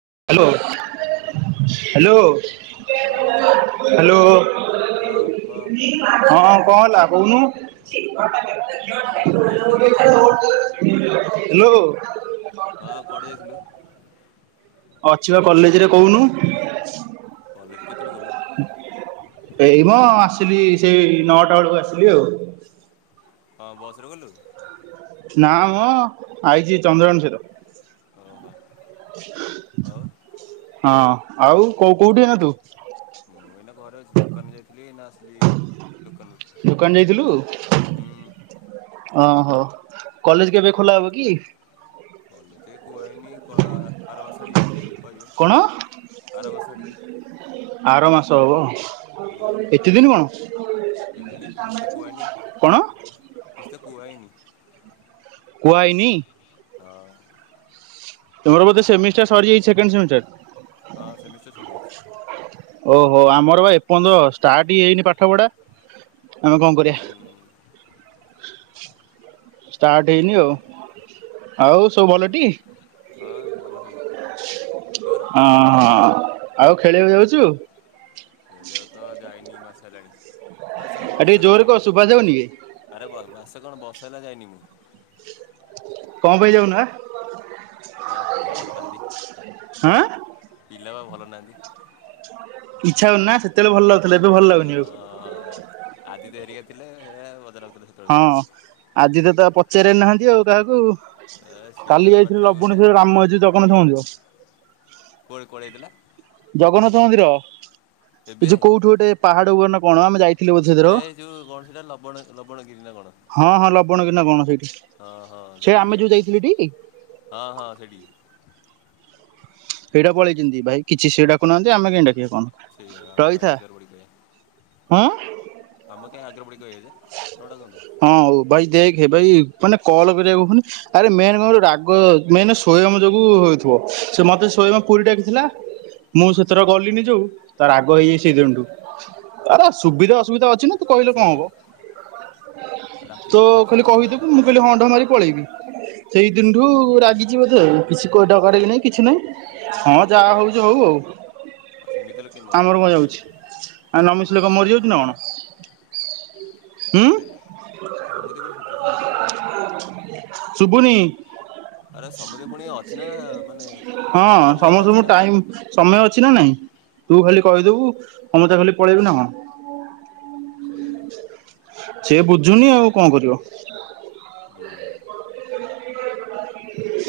Hello hello ହଁ hello ହଁ ହଁ କଣ ହେଲା। କୁଆଡ଼େ ଯାଇଥିଲୁ ଆଜି କହୁନୁ। [inaudible] ହ୍ୟାଲୋ। ହଁ ପଢିଯାଇଥିଲୁ? ଅଛି ବା କଲେଜରେ କହୁନୁ। କଲେଜ କେତେବେଳେ ଗଲୁ ଏଇି ମ ଆସ। ଥିଲି ସେଇ ନଅଟା ବେଳକୁ ଆସିଲି ଆଉ ହଁ ବସରେ ଗଲୁ? ନା ମ ଆଇଛି ଚନ୍ଦ୍ରନ ସହିତ। ଓହୋ ଆଉ [inaudible] ହଁ ଆଉ କୋଉ କୋଉଠି ଏଇନା ତୁ? ମୁଁ ଏଇନା ଘରେ ଅଛି ଦୋକାନ ଯାଇଥିଲି ଏଇନା ଆସିଲି। ଦୋକାନରୁ ଦୋକାନ ଯାଇଥିଲୁ? ହୁଁ ଓହୋ କଲେଜ କେବେ ଖୋଲା ହବ କି? କଲେଜ କୁହା ହେଇନି ଆର ମା ସ଼ିରେ ଯଦି କଣ ପାଇହିବ ଆରାମ ଆଡିକି। ଆର ମାସ ହେବ। ଏତେ ଦିନ କେଜାଣି କଣ କିଛି ତ କୁହାହେଇନି କଣ? କିଛି ତ କୁହାହେଇନି କୁଆାଇନି। ହଁ। ତମର ବୋଧେ ସେମିଷ୍ଟାର ସରିଯାଇଛି ସେକେଣ୍ଡ ସେମିଷ୍ଟାର। ହଁ ସେମିଷ୍ଟର ସରିଜାଇଛି। ଓହୋ ଆମର ବା ଏପର୍ଯନ୍ତ ଷ୍ଟାର୍ଟ ହିଁ ହୋଇନି ପାଠ ପଢା ଆମେ କଣ କରିବା। ହୁଁ ଷ୍ଟାର୍ଟ ହେଇନି ଆଉ ଆଉ ସବୁ ଭଲଟି। ଆଉ ହଁ ଭଲ ସବୁ ତୋର ହ ହ। ଆଉ ଖେଳିବାକୁ ଯାଉଛୁ? ତ ଯାଇନି ମାସ ହେଲାଣି ମାସେ କଣ ଟିକେ ବର୍ଷେ ହେଲାଣି ଜୋରରେ କହ ଯାଇନି ଶୁଭା ଯାଉନି କି ଆରେ ମାସେ କଣ ବସ ମାସେ ହେଲା ଯାଏନି ମୁଁ। କଣ ପାଇଁ ଯାଉନ? କ ପିଲା ବାଲ ଦଦି ହଁ ପିଲ ବାବୁ। ଭଲ ନାହନ୍ତି। ଇଚ୍ଛା ହଉନନି ନା? ସେତେବେଳେ ଭଲ ଲାଗୁଥିଲା ଏବେ ଭଲ ଅ ଲାଗୁନି ଆଉ। [unintelligible] ହଁ। ଚେରେ ନାହାନ୍ତି ଆଉ କା ଏ ସିଏ ତାର କାଲି ଯାଇଥିଲୁ ବାଟରେ ବୁଲୁଛି ଲବୁଣୀସ୍ୱର ରାମ ମନ୍ଦିର ଜଗନ୍ନାଥ ମନ୍ଦିର। କୁଆଡେ କୁଆଡେ ଯାଇଥିଲା? ଜଗନ୍ନାଥ ମନ୍ଦିର। ଏ ଯୋଉ କୋଉଠୁ ଗୋଟେ ପାହାଡ ବର୍ଣ୍ଣ କଣ ଆମେ ଯାଇ ଏଇ ଯୋଉ କଣ ସେଟା ଲବଣ ଲବଣ ଗିରିନା କଣ? ହଁ ହଁ ଲବଣ ଗିରି‌ ନା କଣ ସେଇଠି ହଁ ହଁ ସେ ଜଟଣୀ ଆମେ ଆଡ଼େ ଯୋଉ ଜାଇ ଥିଲୁଟି। ହଁ ହଁ ସେଇଠି ସେଇଟା ପଳେଇଛନ୍ତି ଭାଇ କିଛି ସେ ଡାକୁୁନାହାନ୍ତି ଆମେ କାଇଁ ଡାକିବୁ? କିଏ ସେଇଆ ଆମ କଣ କାଇଁ ରହିଥା। ଆଗରେ ପଡିକି କହିବା। ଆଁ। ଆମେ କାଇଁ ଆଗରେ ପଡିକି କହିବା ନ ଡାକନ୍ତୁ ହଁ ଭାଇ ଦେ ଦେଖେ ଭାଇ ମାନେ କଲ କରିବାକୁ କହୁନି ଆରେ ମେନ କଣ ରାଗ ହୁଁ ହୁଁ ମେନ [inaudible] ଆରେ ସୁବିଧା ଅସୁବିଧା ଅଛି ନା ତୁ କହିଲେ କଣ ସେଇଆ। ହବ? ଡାକିବ ତ କଣ ସାଙ୍ଗେ ସାଙ୍ଗେ ଖାଲି ପଳେଇବ ନା କଣ? କହିଥିବୁ ମୁଁ ଖାଲି ହ ଟା ମାରିକି ପଳେଇବି। [inaudible] ହଁ ରାଗି ଥାଉ ଯାହା ମୋ ହଉଛି ହଉ ଆଉ ସେମିତି ହେଲେ କେମିତି ହବ ଆମର ଯାଏ କଣ ଖାଏ ଯାଉଛି ଆଉ ନ ସିଚୁସନ ମିଶିଲେ ପୁଣି କଣ ଅଛି ନା ନାହିଁ ମରିଯାଉଛି କଣ ସମସ୍ତିଙ୍କର। ହୁଁ [inaudible] ଶୁବୁନି। [inaudible] ଅଛି ନା ମାନେ କାମ ଅଛି ନା ତୁ ଖାଲି କହିଦବୁ [inaudible] ସେଇଆ ସେ ବୁଝୁନି ଆଉ କଣ କରିବ [inaudible] ହୁଁ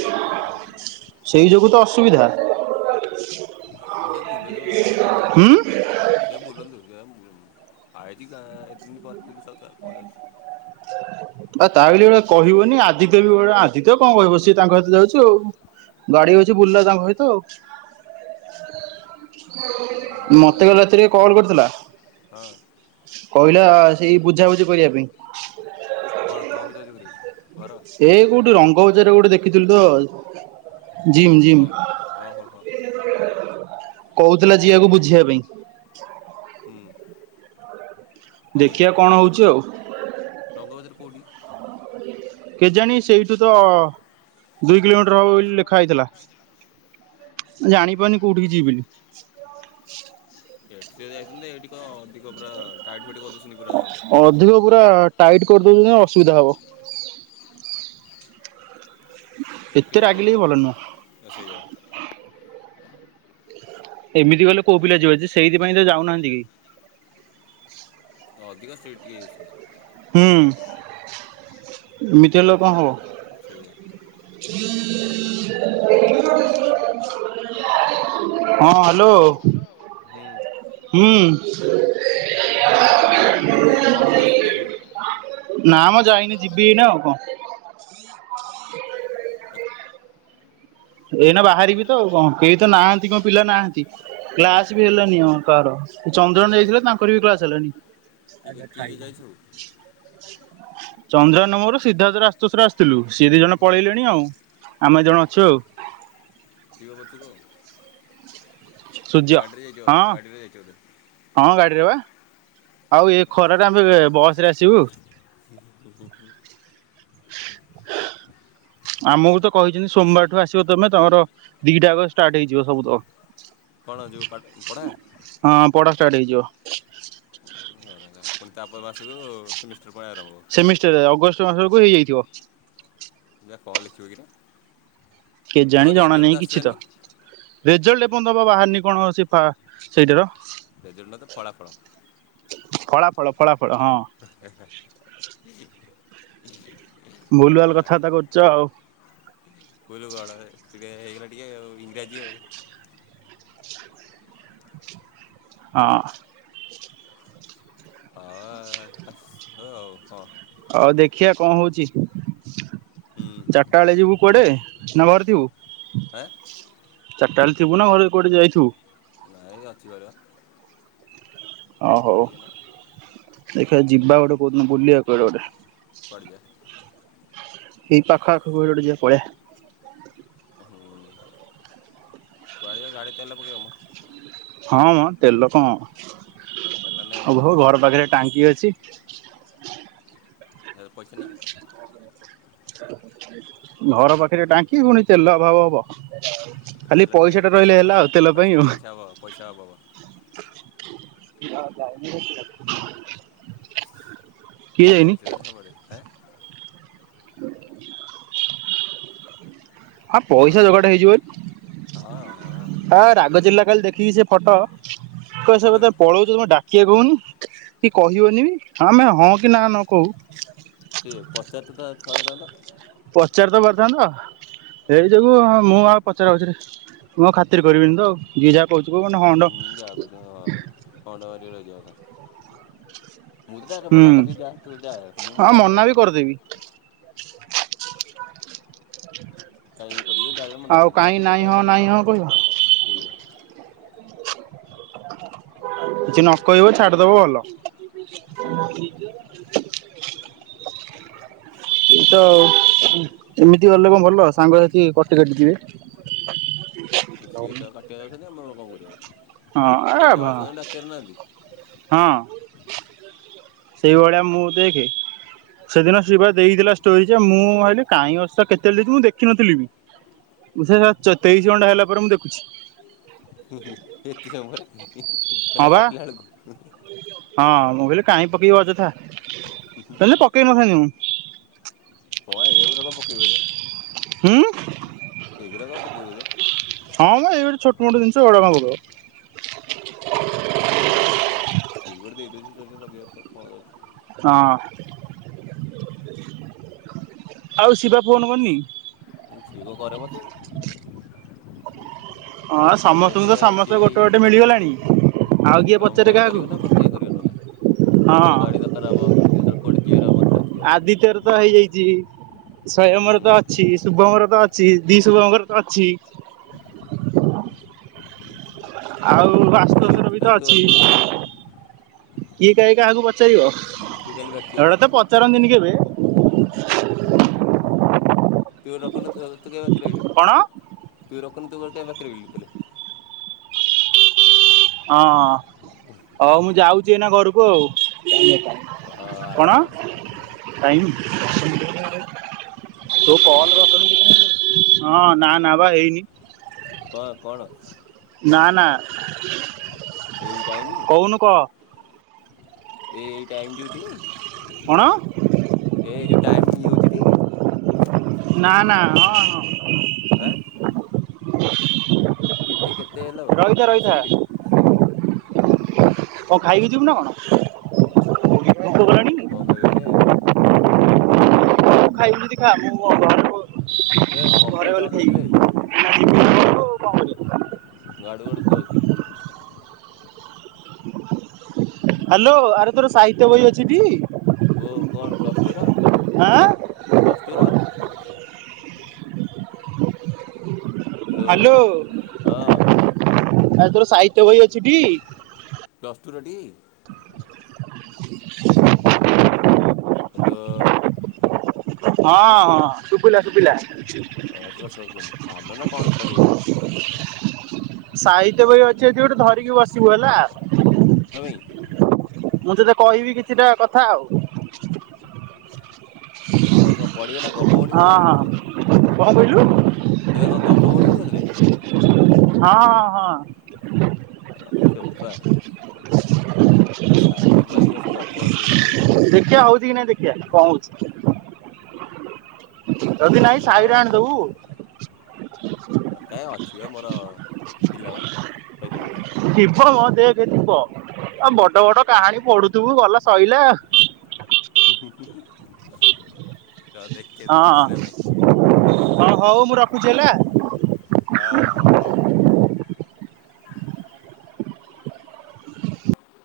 ଆଉ କଣ ଅ ସେ ବୁଲନ୍ତୁ ମ ତମର କଣ ଯାଉଛି? ହୁଁ ଆଇଚି କା ଏତେଦିନ ପରେ ବୁଲୁଥାଉ ତାର କଣ ଯାଉଛି? ଆ ତାହଲେ କହିବନି ଆଦିତ୍ୟ ବିଳିଆ ଆଦିତ୍ୟ କଣ କହିବ ସିଏ ତାଙ୍କ ସହିତ ଯାଉଛି ଆଉ ଗାଡି ଅଛି ବୁର୍ଲା ତାଙ୍କ ସହିତ ଆଉ। ମୋର କାଁ ମତେ ରାତିରେ କଲ କରିଥିଲା। ହଁ କହିଲା ସେଇ ବୁଝାବୁଝି କରିବା ପାଇଁ। କଣ କ ବୁଝା ବୁଝି କରିବି? ସେ କୋଉଠି ରଙ୍ଗ କୋଉଚାର ଗୋଟେ ଦେଖିଥିଲୁ ତ ଆଉ। Gym gym. କଣ ଓହୋ ହୋ ହୁଁ କହୁଥିଲା ଯିିବାକୁ ବୁଝିବା ପାଇଁ। କଣ କହିଲୁ ଦେଖିବା କଣ ହଉଛି ଆଉ। ରଙ୍ଗବଜାର କଉଟି? କେଜାଣି ସେଇଠୁ ତ ଦୁଇ କିଲୋମିଟର ହବ ବୋଲି ଲେଖା ହେଇଥିଲା ଜାଣି ପାରୁନି କୋଉଠିିକ ଯିବି ବୋଲି। ସେ ଯାଇଥିଲେ ଏଠି କଣ ଅଧିକ ପୁରା ଟାଇଟ୍ ଫାଇଟ୍ କରଦ ଅଧିକ ପୁରା ଟାଇଟ୍ କରିଦଉଛନ୍ତି ନା ଅସୁବିଧା ହବ। ଏତେ ଏଠି ଭଲରେ ରାଗିଲେ ବି ଏକା ଭଲ ନୁହଁ। ଲାଗେ ସେଇଆ। ଏମିତି ଗଲେ କୋଉ ପିଲା ଯିବେ ଯେ ସେଇଥିପାଇଁ ତ ଯାଉନାହାନ୍ତି କେହି। ଅଧିକ ଷ୍ଟ୍ରିଟ ଟିକେ ହେଇଯାଇଛନ୍ତି। ହୁ ମିଛେଇଲେ ଆଉ କଣ ହେବ। ସେଇଆ। ହଁ ହ୍ୟାଲୋ। ହୁଁ ହୁଁ। କଲେଜ ଆସି ନେବେ। ନା, ମୁଁ ଯାଇନି ଯିବି ଏଇନା, ଆଉ କଣ। ଏଇନା ବାହାରିବି କଣ କରିବି, ଏଠାରେ କେହି ନାହାନ୍ତି ପିଲାମାନେ ମଧ୍ୟ ନାହାନ୍ତି, କ୍ଲାସ୍‌ ବି ହେଲାନି ଆମର ଚନ୍ଦ୍ରନ ସାର୍ ଆଉ ଯାଇଥିଲେ, ତାଙ୍କର ମଧ୍ୟ କ୍ଲାସ୍‌ ହେଲାନି। କି କିଏ ଆଜ୍ଛା କିଏ ଯାଇଛ ଖାଇଛନ୍ତିଛନ୍ତି। ଚନ୍ଦ୍ର ମାମୁଙ୍କ ଘରୁ ସିଦ୍ଧାର୍ଥଙ୍କ ଆଶ୍ରମକୁ ଆସିଥିଲୁ ସେ ଦୁଇଜଣ ହୁଁ ପଳାଇଗଲେଣି, ଆଉ ଏବେ ଆମେ ଦୁଇ ଜଣ ମାତ୍ର ଅଛୁ ଆଉ। କି ବାବ ତୁ କ [unintelligible] ସୂର୍ଯ୍ୟ ଗାଡ଼ିରେ ହଁ। ଯାଇଛନ୍ତି ବୋଧେ। ହଁ ଗାଡିରେ ବା। ଆଉ ଏ ଖରା ଟାରେ ଆମେ ବସ ରେ ଆସିବୁ। ହୁଁ ହୁଁ ହୁଁ ହୁଁ ହୁଁ। ଆମକୁ ତ କହିଛନ୍ତି, ସୋମବାରଠାରୁ ଆସିବ ତୁମର ତ ସବୁକିଛି ସୋମବାରଠାରୁ ଆରମ୍ଭ ହୋଇଯିବ। କଣ ପାଠ ପଢ଼ି ହଁ ପଢା ଯିବା? ଷ୍ଟାର୍ଟ ହେଇଯିବ। ପୁଣି ତା ପର ମାସକୁ ସେମିଷ୍ଟର ପୁଣି ଆରମ୍ଭ। ହବ। ସେମିଷ୍ଟର ଅଗଷ୍ଟ ମାସକୁ ହେଇଯାଇଥିବ। ଏଇଟା କଣ ଲେଖିବା କିରେ? ତୋ କେଜାଣି ଜଣା ରେଜଲ୍ଟ ନାହିଁ କିଛି ତ। ଆସିଲାନି ରେଜଲ୍ଟ ଏ ପର୍ଯ୍ୟନ୍ତ ପା ବାହାରିନି ପା କଣ ସେଇଟାର ରେଜଲ୍ଟ ଟା ତ ଫଳାଫଳ ଫଳା ଫଳ ଫଳା ଫଳ। ହଁ। ହଁ। ଭୁଲ୍ ଭାଲ୍ କଥାବାର୍ତ୍ତା କରୁଛ ଆଉ। ବୁଝିଲୁ କଣ ଟିକେ ହେଇଗଲା ଟିକେ ଇଂରାଜୀ ଆଉ। ହଁ ହଉ ଆଉ ହଁ ଆଉ ଦେଖାଯାଉ କଣ ହେଉଛି। ହୁଁ ଚାରିଟା ବେଳେ ଯିବୁ କୁଆଡ଼େ, ନା ଘରେ ଥିବୁ? ଆଁ ଚାରିଟା ବେଳେ ଥିବୁ ନା ଘରେ କୁଆଡ଼େ ଯାଇଥିବୁ ହାଇ ରାଥି ଗ [unintelligible] ହଉ ହଉ। ଦେଖିବା, ଯିବା ଗୋଟେ କୋଉଦିନ ବୁଲିବା କୁଆଡ଼େ ଗୋଟେ। କୁଆଡ଼େ ଯିବା ଏଇ ପାଖ ଆଖକୁ କୁଆଡ଼େ ଗୋଟିଏ ଯିବା ପଳେଇବା। ଯୁଆଡ଼େ ଯାଅ ଗାଡ଼ିରେ ତେଲ ପକେଇବମ ହଁ ମଁ ତେଲ କଣ ମୋର ତେଲ ନାହିଁ ଆଉ ମୋର ହୋଉ ଘର ପାଖରେ ଟାଙ୍କି ଅଛି। ଛି। ଏ ପଇସା ନାଇଁ ଘର ପାଖରେ ଟାଙ୍କି ପୁଣି ତେଲ ଅଭାବ ହବ ଖାଲି ତେଲଟେ ନେଇ ଟା ରହିଲେ ପଇସା ହେଲା ଆଉ ପଇସା ତେଲ ପାଇଁ ପଇସା ଆଉ। ପଇସାହବ ପଇସା ଅଭାବ ହ ଯାଇନ [unintelligible] ପଇସା ସବୁ ବେଳେ ହଁ। [inaudible] ହଁ କଣ ପଇସା ହେଲା ଯୋଗାଡ଼ ହଁ ହଁ ହେଇଯିବନି ହେଇଯିବ ରାଗ ଜିଲ୍ଲା କାଲି ଦେଖୀ। କି ସେ ଫଟୋ କଣଟା କସମ ବେ ପଳଉଛ ତମେ ଡା [unintelligible] କିଏ କୁହନି କି କହିବନି ବି ଆମେ ହଁ କି ନା ନ କହୁ। ସିଏ ପଚାରିତ ଟା ଥରେଥାନ୍ତା। ପଚାରି ତ ପାରିଥାନ୍ତା ଏଇ ଯୋଗୁଁ ହଁ ମୁଁ ଆଉ ପଚାରପୁଚୁରି ମୁଁ ଖାତିର କରିବିନି ତ ଯିଏ ଯାହା କହୁଛିୁ। କହୁ କ ହଣ୍ଡ ଉଁ ଯାହା କହୁଛ ହଁ ହଣ୍ଡା ମାରିକି ରହିଯିବା କଥା ମୁଁ ତଟାରେ ହୁଁ ବନ କି ଯା ତୁ ଯା ମୁଁ ହଁ ମନା ବି ମରେନବି କରିଦେବି [unintelligible] କାହିଁ କହିବି ଡାଇରେକ୍ଟ ମନା ଆଉ କରିଦେବି। ଯିିଏ କାହିଁ ତ ନାଇ ନାଇଁ କାଁ ହଁ ମନା ନାଇଁ ହଁ କହିବ କରିବି ହ ବେକାର କିଛି ନ କହିବ ସେଇଆ ଛାଡିଦବ ଭଲ। [inaudible] ଏ ତ ଏମିତି ଗଲେ କଣ ଭଲ ସାଙ୍ଗସାଥି କଟି କଟି ଯିବେ। ସିଏ ତ କାଟି ଜ ଆମେ ଆଉ କଣ କରିବି ଆ। ହଁ ଆବ ହଁ ସେଇଭଳିଆ ମୁଁ ଦେଖେ ସେଦିନ ସେ ପା ଦେଇଥିଲା ଷ୍ଟୋରି ମୁଁ ଭାବିଲି କାହିଁ ଅବଶ୍ୟ କେତଳେ ମୁଁ ଦେଖିନଥିଲି ବି ସେ ତେଇଶି ଘଣ୍ଟା ହେଲା ପରେ ମୁଁ ଦେଖୁଛି। ଏତେ ସମୟପରେ ହଁ ହେଲେ ବା କଟିଲା ବେଳକୁ ହଁ ମୁଁ କହିଲି କାହିଁ ପିବ ଯଥା ହେଲେ ପକେଇ ନଥାନ୍ତିି ମୁଁ। ହଁ ଏଉରା କଣ ପକେଇବଜେ। ହ। ଦେଉଦ [inaudible] ହଁ ବେ ଇଏ ଗୋଟେ ଛୋଟ ମୋଟ ଜିନିଷ ଏଗୁଡା ମାଗୁଚ। ବରେ ଠ ବ ଦେଇଛି ଲି [inaudible] ହଁ ଆଉ ଶିବା ଫୋନ କରିନି ଠିକ କର ମତେ। ହଁ ତା ସିଏ ସମସ୍ତଙ୍କୁ ତ ତା ସିଏ ସମସ୍ତେ ଭାଇ ଗୋଟେ ଗୋଟେ ମିଳିଗଲାଣି ଆଉ ସିଏ କିଏ କାମ ପଚାରେେ ପଇଲେ କରିବ ନା ମତେ କାହିଁ କରିବ ନହେଲେ। କାହାକୁ ହଁ କେତେ କୋଟ ଯିବାର ହବ। ଡାକିବ। ଆଦିତ୍ୟ ର ତୋ ହେଇଯାଇଛି। ସ୍ୱୟମ ହୁଁ ର ତୋ ଅଛି ଶୁଭମର କିଛି ତ ଅଛି ଦି ଶୁଭଙ୍କର ତୋ ଅଛି। ଆଉ। ତୁ ବାସ୍ତବର ତୁ ବି ତ ଖାଲି ତୁ ଅଛି। ବାକି ଅଛୁ ଆଉ କିଏ କାହିଁ କାହାକୁ ପଚାରିବ? ତୁ ଖାଲି ବାକି ଏଗୁଡାକ ଅଛୁ। ତ ପଚାରନ୍ତିନି କେବେ। [inaudible] ତୁ ନେବୁନି ତୋ? ତୁ କାହିଁକି ବାକି ରହିଲୁ କଣ ତୁଇ ରଖ। ତୁ ବାକି ରହିଲୁ ତାହାଲେ। ହଁ ହଉ ମୁଁ ଯାଉଛି ଏଇନା ଘରକୁ ଆଉ ହଁ ଆସ କଣ ଆସ ଟାଇମ୍ ତୁ ଫୋନ କେତେ ରଖେ ବେ ସିଧା ହଁ ନା ନା ବା ହେଇନି। କୁଆ କଣ? ନା ନା। ଏଇ ଟାଇମି। କହୁନୁ କହ ଟାଇମ ଡ଼ିୟୁଟି କଣ ଏ ଯୁ ଟାଇମ୍ ହେଉଛି ଟି। ନା ନା ହଁ ହଁ। ଆ। କେତେ କେତେ ହେଲେ ରହିଥା ହବ ରହିଥା ଦଶମିନିଟ? କଣ ଖାଇକି ଯିବୁ ନା କଣ? ଭୋକ କଲାଣି? କଣ ତୁ ଖାଇବେ କିରେ ତୁ ଖାଇବୁ ଯଦି ଖା ମୁ ଏ [unintelligible] ପବନ ଘରେ ସାଉଣ୍ଡ ଗଲେ ହେଉଛି ବେ ଖାଇବି। [inaudible] ତୁ କହ। [inaudible] ଗାଡୁ ଗାଡୁ ଶୁଭା ଯାଉଛି ଖାଲି। ହାଲୋ ଆରେ ତୋର ସାହିତ୍ୟ ବହି ଅଛି ଟି? କୁହ କଣ ପ୍ଲସ ଟୁ ର? ଆଁ। ପ୍ଲସ ଟୁ ର? ହାଲୋ ହଁ। ଆରେ ତୋର ସାହିତ୍ୟ ବହି ଅଛି ଟି? ପ୍ଲସଟୁ ର ଟି? ହାଲୋ। ହଁ ଶୁଭିଲା ଶୁଭିଲା। [unintelligible] ପାଦ କଣ ସେଟା କେଜାଣି? ସାହିତ୍ୟ ବହି ଅଛି ଏଠି ଗୋଟେ ଧରିକି ବସିବୁ ହେଲା। କଣ ପାଇଁ ମୁଁ ତତେ କହିବି କିଛିଟା କଥା ଆଉ। ଏ କଣ ପଢ଼ିବେ ନା ଗପ ହଁ ପଢିବ ନା କଣ ହଁ ସେଥିରେ? [unintelligible] ତତେ କଣ ଗପ ପଢ଼ିବି ସେଥିରେ? ହଁ ହଁ ହଁ। ଚୋପା। [inaudible] ତ ସାହିତ୍ୟ ତାରିଖସ ଗପ ବସିବ ସେଇଠି ପଢିବ। ଆଜ୍ଞା [unintelligible] ଯଦି ନାଇଁ ଉଁ ସାହିରେ ଆଣିଦବୁ। ଅ ଆଜ୍ଞା ଅଛିି ବା ମୋର, ଥିଲା ବା ସାହିତ୍ୟ ବହିଟା। ସିଏ ଥିବା ଆଉ ବଡ ବଡ କାହାଣୀ ପଢୁଥିବୁ ଗଲା ସଇଲା ଆଉ। ହ ହୁଁ ହଁ। ହଁ [unintelligible] ହଁ ହଉ ମୁଁ ରଖୁଛି ହେଲା। ହଁ ହଁ ହ ହଉ। [inaudible]